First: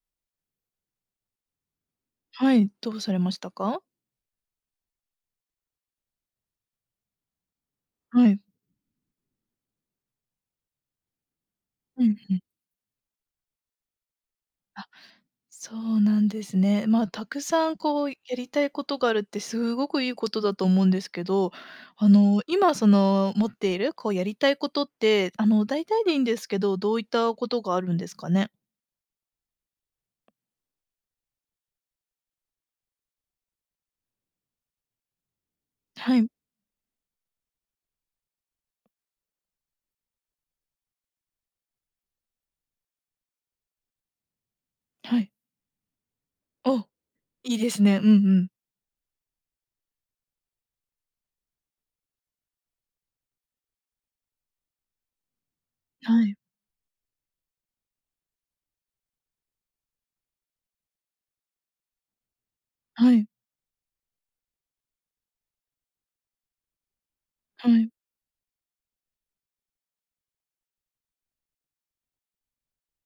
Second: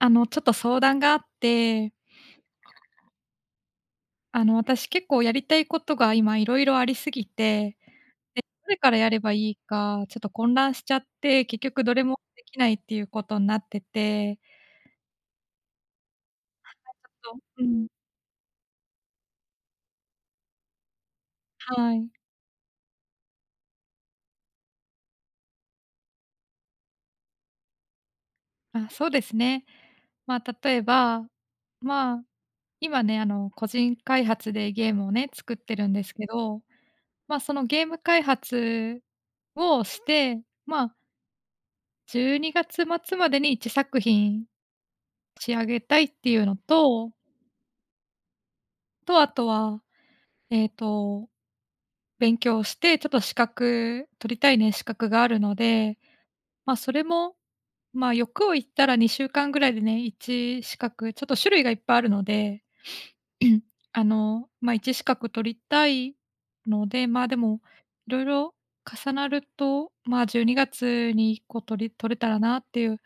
あのちょっと相談があってはい、どうされましたか？あの私、結構やりたいことが今色々ありすぎて、はで、い。どれからやればいいか、ちょっと混乱しちゃって、結局どれうもんうん。できないっていうことになっててあ、そうなんですね。あ、まあ、ちょっと沢うー山ん。こうやりたいことがあるってすごくいいことだと思うんですけど、はあい。の、今その持っているこうやりたいことってあのだいたいでいいんですけど、どういったことがあるんですかね？あ、そうですね。まあ、例えば、まあ、今ね、あの個人開発でゲームをね、作ってるんですはけい。ど、まあ、そのゲーム開発をして、まあ12月末までに1作品はい。仕上げたいっていうのお、といいですね。うんうん。とあとは、ええと、勉強して、ちょっと資格取りたいね、資格があるので。はい。まあ、それもまあ、欲を言ったら2週間ぐらいでね、1資格ちょっと種類がいっぱいあるので、はい。あの、まあ、1資格取りたいので。まあ、でもはい。色々重なると、まあ、12月に1個取り取れたらなっていう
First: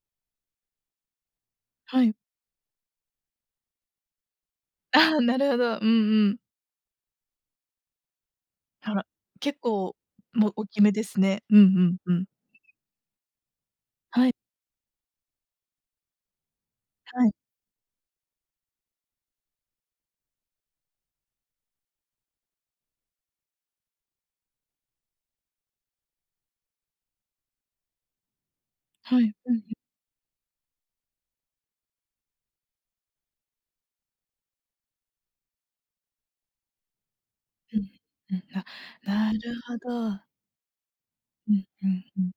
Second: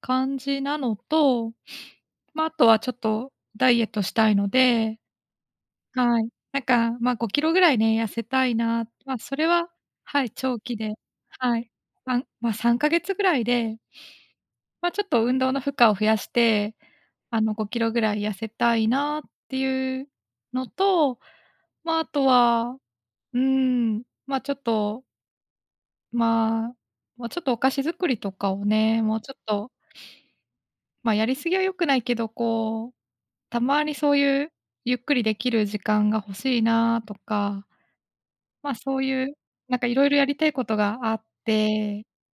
感じなのと、はい。まあ、あとはちょっとダイエットしたいので、ああ、なるほど。うはんうい、ん。なんか、ま、5キロぐらいね、痩せたいな。あら、まあ、それ結は、構はい、もう長大期きめで、ですね。はうんい。うんう3、ん。まあ、3ヶ月ぐらいではい。ま、ちょっと運動の負荷を増やして、はい。あの5キロぐらい痩せたいなっていうのと、まあ、あとは、うーん、まあ、ちょっとまあ。もうちょっと、お菓子作りとかをね。もはうい。ちょっうんうん。と。ま、やりすぎは良くないけど。こう、たまにそういう、ゆっくりできる時間が欲しいなあとか。うん。うん。ま、そういう、あ、なるなほんか、色々ど。やりたいことがあっうん、うて。ん、うん。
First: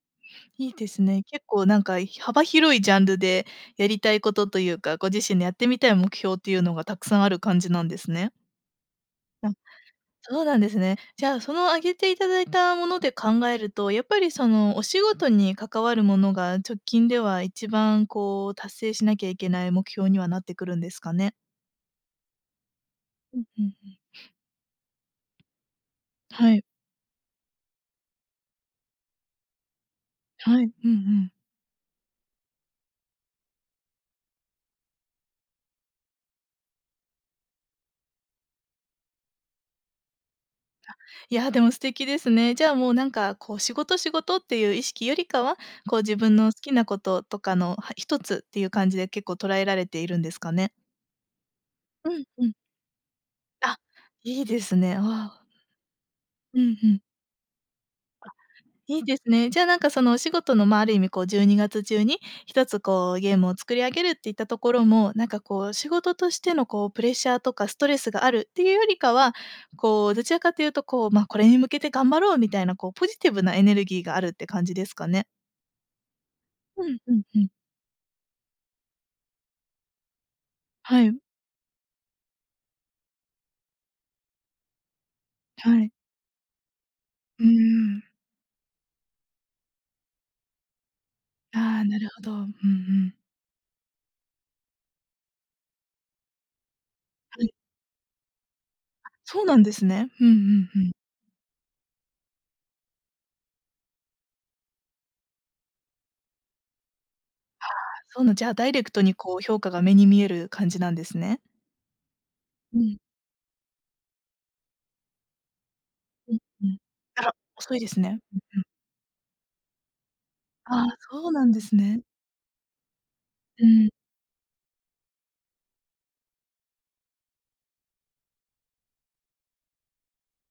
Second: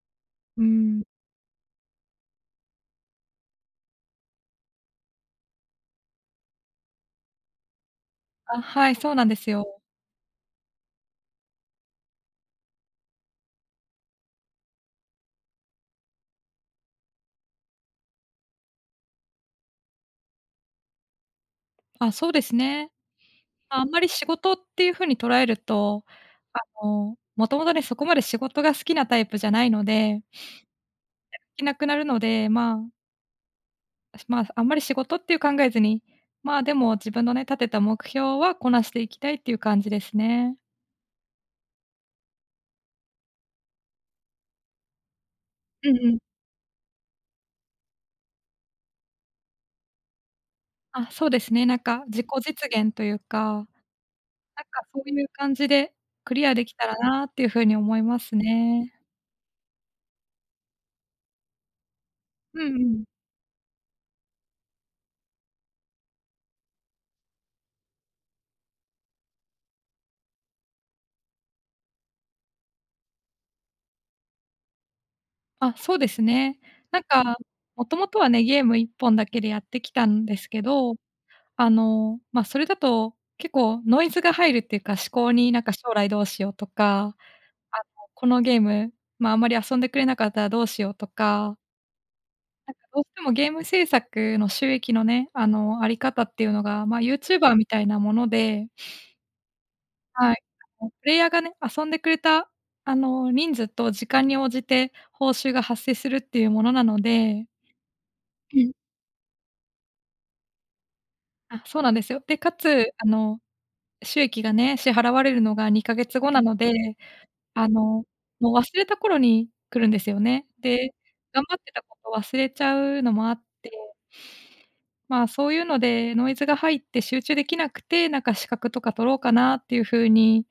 うーいいですん。ね。結構なんか、幅広いジャンルでやりたいことというか、ご自身でやってみたい目標っていうのが、たくさんある感じなんですね。あ、はい。そうなんですあ、よ。そうなんですね。じゃあその、挙げていただいたもので考えると。やっぱりその、お仕事に関わるものが、直近では一番、こう、達成しなきゃいけない目標にはなってくるんですかね。あ、そうですね。うん。ふんふまあ、あんん。まり、仕事っていう風に捉えると。はあい。の、もともとね、そこまで仕事が好きなタイプじゃないので。はい。うんうん。やる気なくなるので。まあ。だし、まあ、す、あんまり仕事っていう考えずに。まあでも、自分のね、立てた目標はこなしていきたいっていう感じですね。あ、いや、でも、素敵ですね。じゃあもう、なんかこう、仕事仕事っていう意識よりかは、うん、こう、う自ん。分の好きなこととかのは一つっていう感じで結構、捉えられているんですかね。ああ、そうですね。なんか、う自ん、己うん。実現というか。あ、いいでなんすかね。あそういうあ。感じで、クリアう出来ん、たふらん。なっていう風に、思いまあ、すね。いいですね。じゃあなんか、そのお仕事の、ま、ある意味こう、12月中に、ひうとんうつんうん。こう、ゲームを作り上げるっていったところも、なんかこう、仕事としてのこう、プレッシャーとかストレスがあるっていうよりかは、こう、どちらかというとこう、ま、これに向けて頑張ろうみたいなこう、ポジティブなエネルギーがあるって感じですかね。あ、そうですね。うんなんうんかうん。元々はね、ゲーム1本だけでやってきたんですけど、はい。あの、ま、それだと結構ノイズが入るっていうか、思考に、なんかは将い。来どうしようとか、うあーん。の、このゲーム、ま、あんまり遊んでくれなかったらどうしようとか。ああ、なるほど。うんうなんかどうしん。てもゲーム制作の収益のね、あの、あり方っていうのがま、ユーチューはバい。ーみたいなもので。あ、そうなんですね。うんうはい。んうあのん。プレイヤーがね、遊んでくれたあの、人数と時間に応じて報酬が発生するっていうものなので。はあ、そうなん、じゃあうダん。イレクトにこう評価が目に見える感じなんですね。あ、そうなんですよ。で、かうつん。あの、収益がね、支払われるのが2か月後うんなのうん。で、あら、あ遅いですの、ね。うんもううん。忘れた頃に来るんですよね。あで、あ、そう頑なん張っでてすたこね。と忘れちゃうのもあっうて。ん。まあそういうので、ノイズが入って集中できなくて、なんか資格とか取ろうかなっていう風に、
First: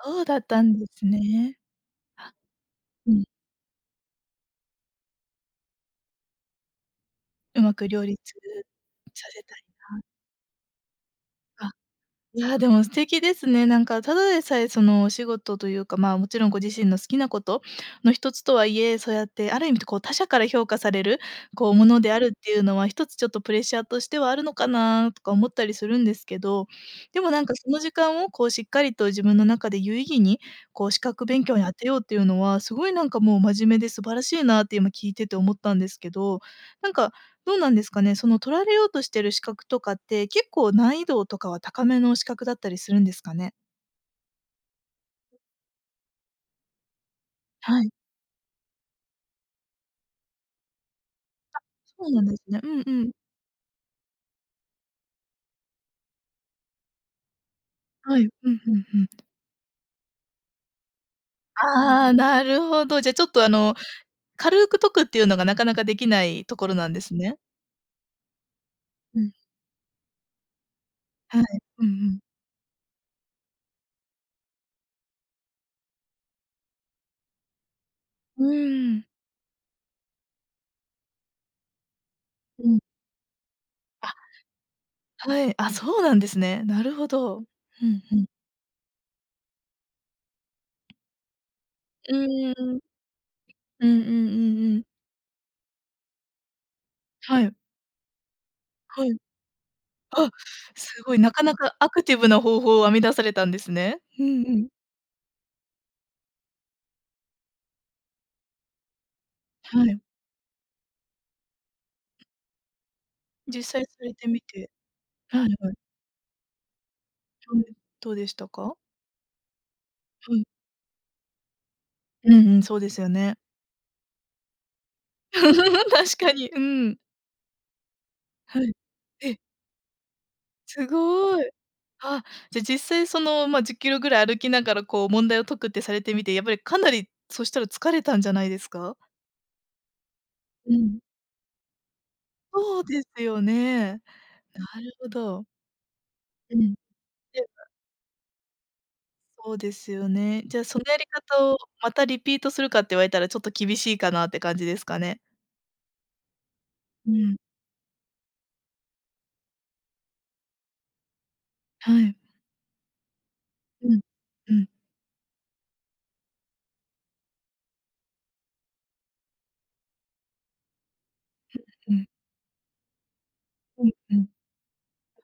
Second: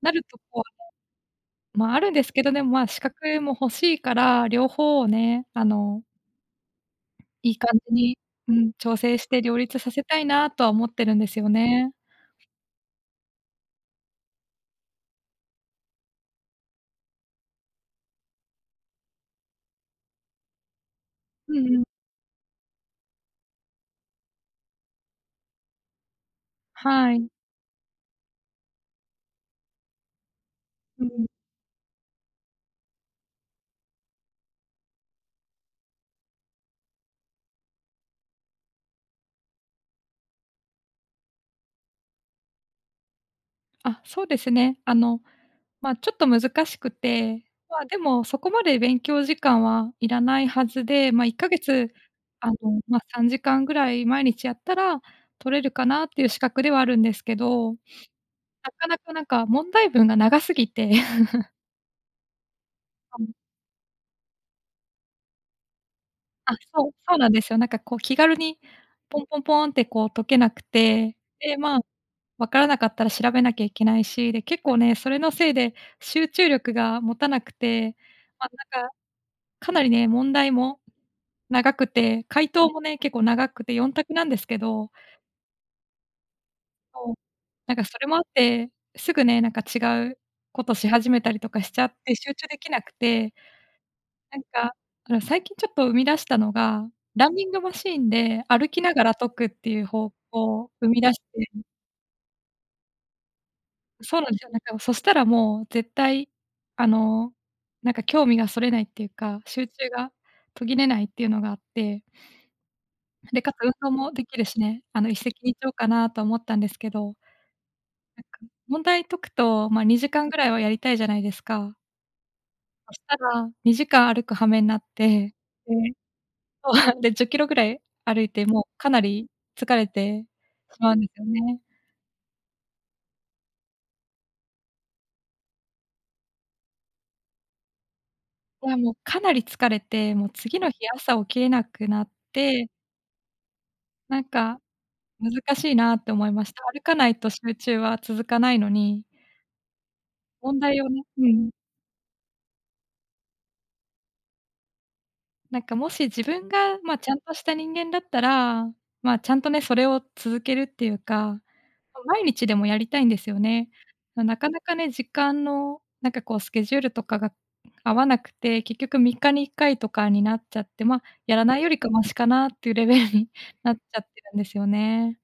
なるうだとったころんですね。も、まあ、あるんですあ、けど、でもまあ資うん。格も欲しいから、両方をね、あのいいう感まくじ両に、立うん、調整さしてせた両い立さな。せたいなとは思ってるんですよあ、ね。いやでも素敵ですね。なんか、ただでさえその、お仕事というか、ま、もちろんご自身の好きなことの1つとはいえ、そうやってある意味、こう他者から評価される、うこうんうん。ものであるっていうのは、ひとつちょっとプレッシャーとしてはあるのかな、とか思ったりするんですけど。はでい。もなんかその時間を、こうしっかりと自分の中で有意義に、こう資うんう格ん。勉強に当てようっていうのは、すごいなんかもう真面目で素晴らしいなって、今聞いてて思ったんですけど。なんか、どうなんですかね。その取られようとしている資格とかって、結構、難易度とかは高めの資格だったりするんですかね？あ、そうですね。あの、ま、ちょっと難しくて、まはあい。でも、そこまで勉強時間はいらないはずで、ま、いっかげあ、つ、そうなんですあの、ね。うんま、うん。3時間ぐらい毎日やったら、取れるかなっていう資格ではあるんですけど、はい。うんなうんかうなん。かなんか問題文が長すぎて。ああ、なるほど。じゃちはょい。っとあの、軽く解くっていうのがなかなかできないあ、ところそなう、んですそうなんね？ですよ。なんかこう気軽に、うポンん。ポンポンってこう解けなくて。はい。で、まあ、うんうん。分からなかったら調べなきゃいけないし、で結構ね、それのせいで集中力が持たなくて、うま、なんーか、ん。かなりね問題も長くて解う答ん。もね、結構長くて4択あ。なんですけど。はい、あ、そうなんですね。なるほそう、ど。なんかふそんれふもあっん。て、すぐね、なんか違うことし始めたりとかしちゃっうて、集中ーできん。なくて。うんうんうなんんか、うん。あの、最近ちょっと生み出したのが、ランはニンい。グマシンで歩きながはい。らあ、解くっていう方法生みす出ごしい、なかなて。かアクティブな方法を編み出されたんですね。そううなんんですよ。うなんん。かもう、そしたらもう絶対、あの、なんか興味がそれないっていうか、集は中い。が途切れないっていうのがあって。で、かつ実運際動さもれでてきみるして、ね。あの一石はい二は鳥い。かなと思ったんですけど。はい。どうなんでしか、たか？問題解くと、ま、2時間はぐい。らいはやりたいじゃないですか。うんうん、そうでそしすよたね。ら2時間歩く羽目なっ て、で確かに、うそん。う、で10キロぐらい歩いて、もはうい。かなりええ。疲れてふすあんですよごい。ね。あ、じゃ実際その、ま、10キロぐらい歩きながらこう問題を解くってされてみて、やっぱりかなり、そしたら疲れたんじゃないですは、もうか？かなり疲れて、もう次のう日ん。朝起きれなくなってそうですよね。なんかなるほど。難しいなって思いましうた。ん。歩かないとていう集か中は続かないのにそうですよね。じ問ゃあそ題のをやねりう方ん。を、またリピートするかって言われたら、ちょっと厳しいかなって感じですかね？なんかもし自分が、ま、ちうゃんとん。した人間だったら、まあ、ちゃんとねそれを続けるっていうか、はい。毎日でもやりたいんですよね。うん、なかうなん。かね、時間のなんかこう、スケジュールとかが合わなくて、結局3日に1回とかになっちゃって、ま、やらなう、いよりかうマん。シかなっていうレベルになっちうん、ゃっうてん。るんですよね。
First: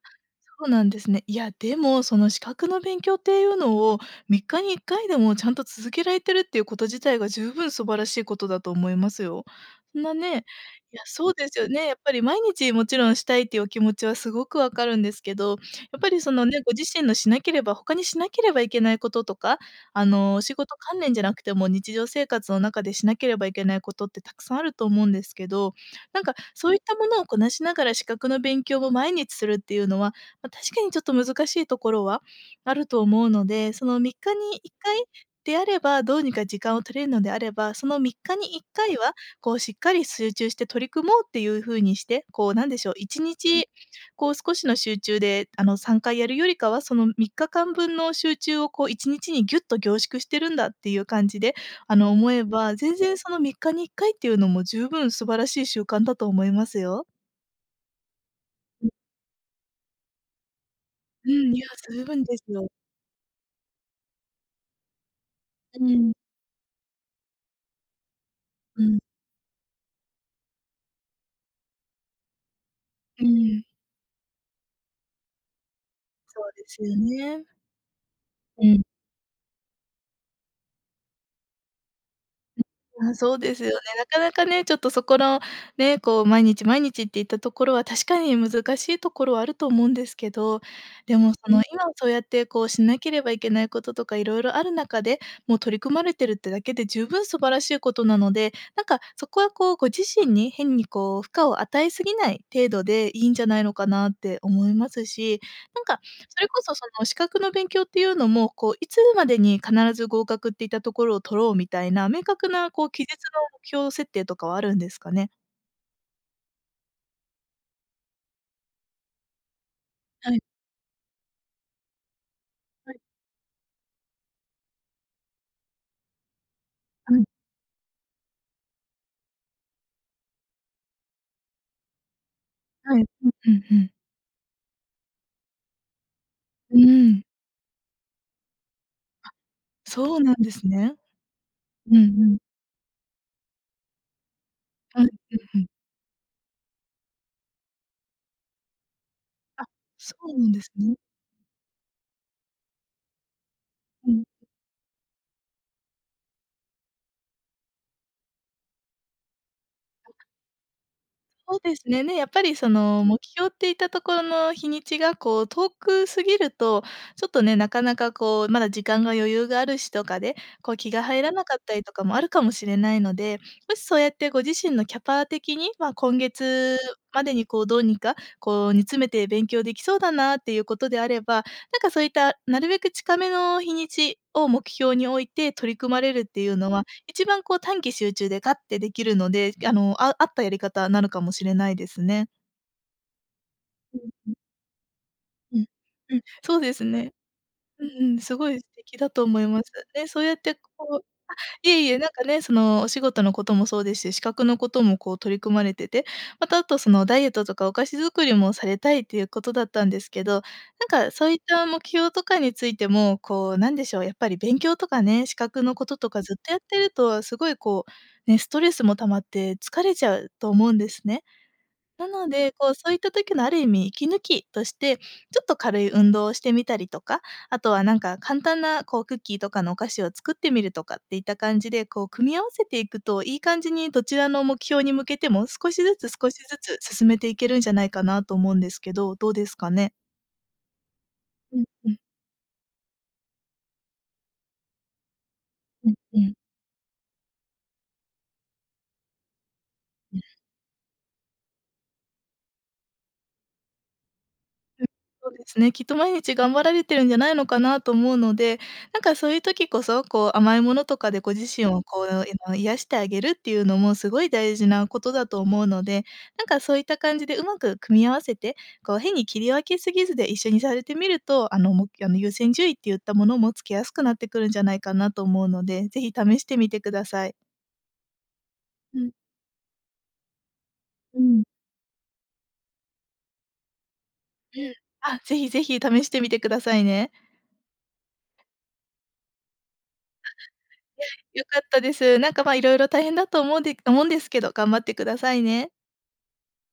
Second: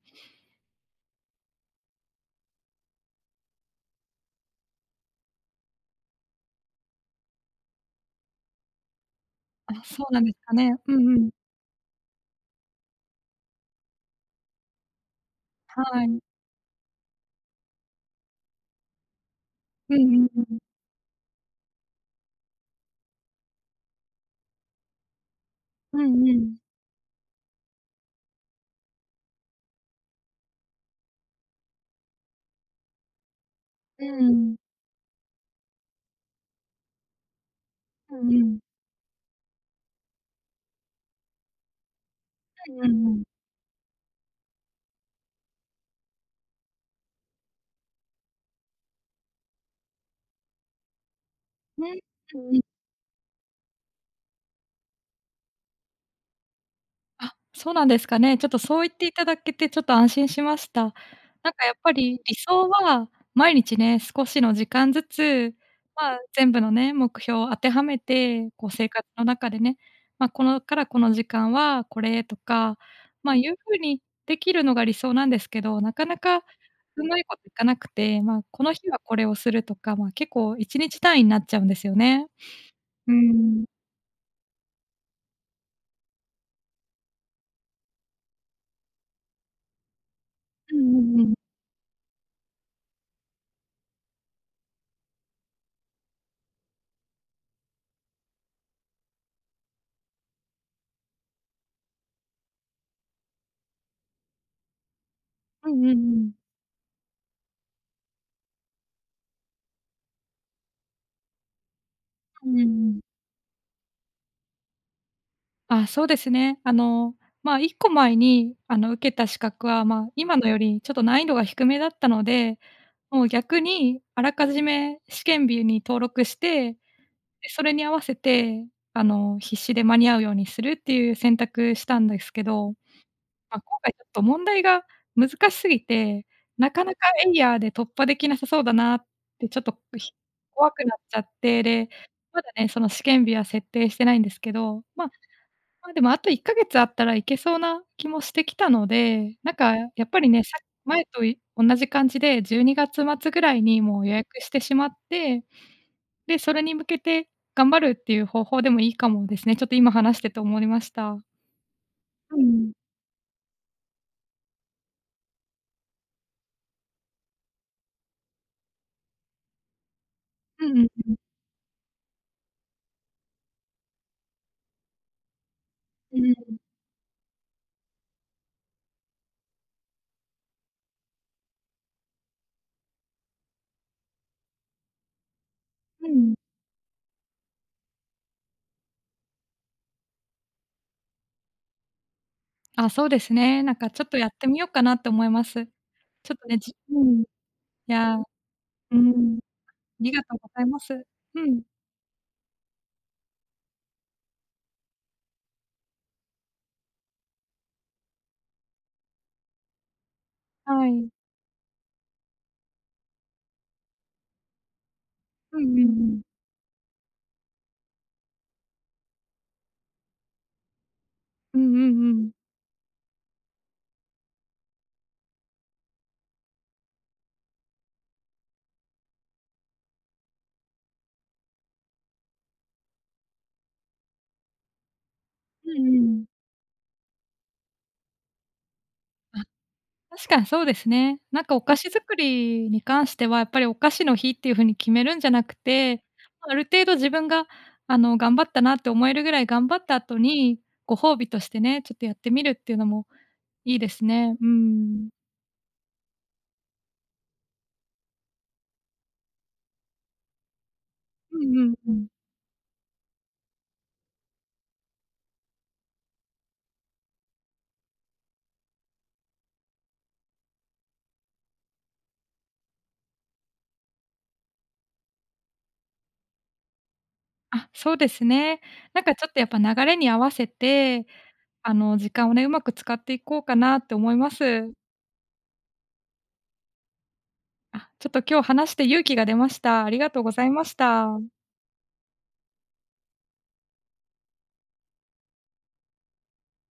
そうなんですね。いや、でもその資格の勉強っていうのを、3日に1回でもちゃんと続けられてるっていうこと自体が十分素晴らしいことだと思いますよ。あ、そなうなんですねかね。ういや、んうそん。うですよね、やっぱり毎日もちろんしたいっていうお気持ちはすごくわかるんですけど、やっはぱい。りそのね、ご自身のしなければ、他にしなければいけないこととか、うんあうの、んう仕ん。事関連じゃなくても日常生活の中でしなければいけないことってたくさんあると思うんですけど、うなんんうかん。そういったものをこなしながら資格の勉強を毎日するっていうのは、ま、確かにちょっと難しいところはあると思うので、そのう3日にん。1回であれば、どうにか時間を取れるのであれば、そのみっうんかうにいん。っかいは、こうしっかり集中して取り組もうっていう風にして、こうなんうでんうしょう、いんうちん。にちこう少しの集中で、あの3回やるよりかは、その3日間分の集中をこう1日にギュッと凝縮してるんだっていう感じで、あね、の、思そえういば、全然その3日に1回っていうのも十分素晴らしい習慣だと思いますよ。あ、そうなんですかね。ちょっとそうん。言っていただけてちょっと安心しました。うなんん、いかや、やっぱじゅうぶりん理ですよ。想は、毎日ね、少しの時間ずつ、うん。ま、全部のね、目標を当てはめてこうう生ん。活の中でね、ま、このからこの時間はこれとか、うま、いうん。風にできるのが理想なんですけど、なかなそかうですようまいこね。といかなくて、まあ、こうのん。日はこれをするとか、ま、結構1日単位なっちゃうんですよね。ん、あうあ、そうですん。よね。なかなかね、ちょっとそこのね、こう毎日毎日っていったところは、確かに難しいところはあると思うんですけど、うんうでんうもん。その、今そうやってこう、しなければいけないこととか色々ある中で、もう取り組まれてるってだけで十分素晴らしいことなので、なんかそこはこう、ご自身に変にこう、負荷を与えすぎない程度でいいんじゃないのかなって思いますし、うなんんうんうかん。それこそその、資格の勉強っていうのも、こういつまでに必ず合格っていったところを取ろうみたいな、明う確ん、うーなこうん。期日の目標設定とかはあるんですかね？あ、そうですね。あの、ま、1個前に、あの、受けた資格は、ま、は今い。のよりちょっと難易度が低めだったので、はい。もう、逆に、あらかじめ試験日に登録して、で、はい。それに合わせて、あの、必死で間に合うようにするっていう選択したんですけど、はい。うんうま、んう今ん。回ちょっと問題が難し過ぎて、なうかなか、ーん。えいやーで突破できなさそうだなってちょっと、ひそうなんです怖くね。なっちゃって、で、うんうん。まだね、その試験日は設定してないんですけど、うん、まうんうん。ま、でもあと1か月あったらいけそうな気もしてきたので、なんあ、かやっそぱりうね、なんさっできすね。前とい同じ感じで12月末ぐらいにもうう予ん。約してしまって、で、それに向けて頑張るっていう方法でもいいかもですね。ちょっと今話してて思いました。そうですね。ね、やっうぱりそん。の目標っていたところの日にちが、こう遠く過ぎると、ちょっとね、なかなかこう、まだ時間が余裕があるしとかで、うこん、う、うん気がうん。入らなかったりとかもあるかもしれないので、もしそうやってご自身のキャパ的に、ま、う今ん。月までに、こうどうにか、こう、煮詰めて勉強出来そうだなっていうことであれば、なんかそういった、なるべく近めの日にちを目標に置いて取り組まうれるっん。ていうのは、一番、こう、短期集中でガッて出来るので、あの、あ合ったやり方なのかもしれないですね。あ、そうですね。なんかうちんょっとやっうん。てみようかなと思いまうす。ん、うん、ちょっとね、そうでじすうーね。ん。いうんうやん、うすごい素ー敵だとん、あ思います。ね、りそうがやとっうごてざいまこうあ、す。うん。いえいえ、なんかね、そのお仕事のこともそうですし、資格のこともこう取り組まれてて、またあと、そのダイエットとかお菓子作りもされたいっていうことだったんですけど、はなんい。かそういった目標とかについても、こうなんでしょう、やっぱり勉強とかね、資う格んのうこんとうとかん。ずっとやってるとすごいこう、ね、ストレスも溜まって疲れちゃうと思うんですね。うんうなんうのん。で、こうそういった時のある意味息抜きとして、ちょっと軽い運動をしてみたりとか、あとはなんか、簡単なこうクッキーとかのお菓子を作ってみるとかっていった感じで、こう組み合わせていくと、いい感じにどちらの目標に向けても少うしんずうつん。少しずつ進めていけるんじゃないかなと思うんですけど、どうあ、ですかね？確かにそうですね。なんかうおん菓子うん。作りに関しては、やっぱりお菓子の日っていう風に決めるんじゃなくうんて、うん。ある程度自分が、あの、頑張ったなって思えるぐらい頑張った後うん。に、ご褒美としてね、ちょっとやってみるっていうのもいいですね。うーうん。ん。そうですね、きっと毎日頑張られてるんじゃないのかなと思うので、なんかそういう時こそ、こう甘いものとかでごう自んう身んをうこん。う、えの、癒してあげるっていうのもすごい大事なことだと思うので、なんかそういった感じでうまく組み合わせて、こう変に切り分けすぎずで、一緒にされてみると、あのもあの優先順位っていったものも、つけやすくなってくるんじゃないかなと思うので、ぜひ試してみてください。あ、そうですね。うなんん。かちょっとやっぱ流れに合わせて、うーん。あの、時間をね、うまく使っていこうかなと思いまうす。ん。あ、ぜひぜひ試してみてくださいね。あ、ちょっと今日話して勇気が出ました。ありがとうございました。や、良かったです。なんか、ま、色々大変だと思うんで思うんですけど、頑張ってくださいね。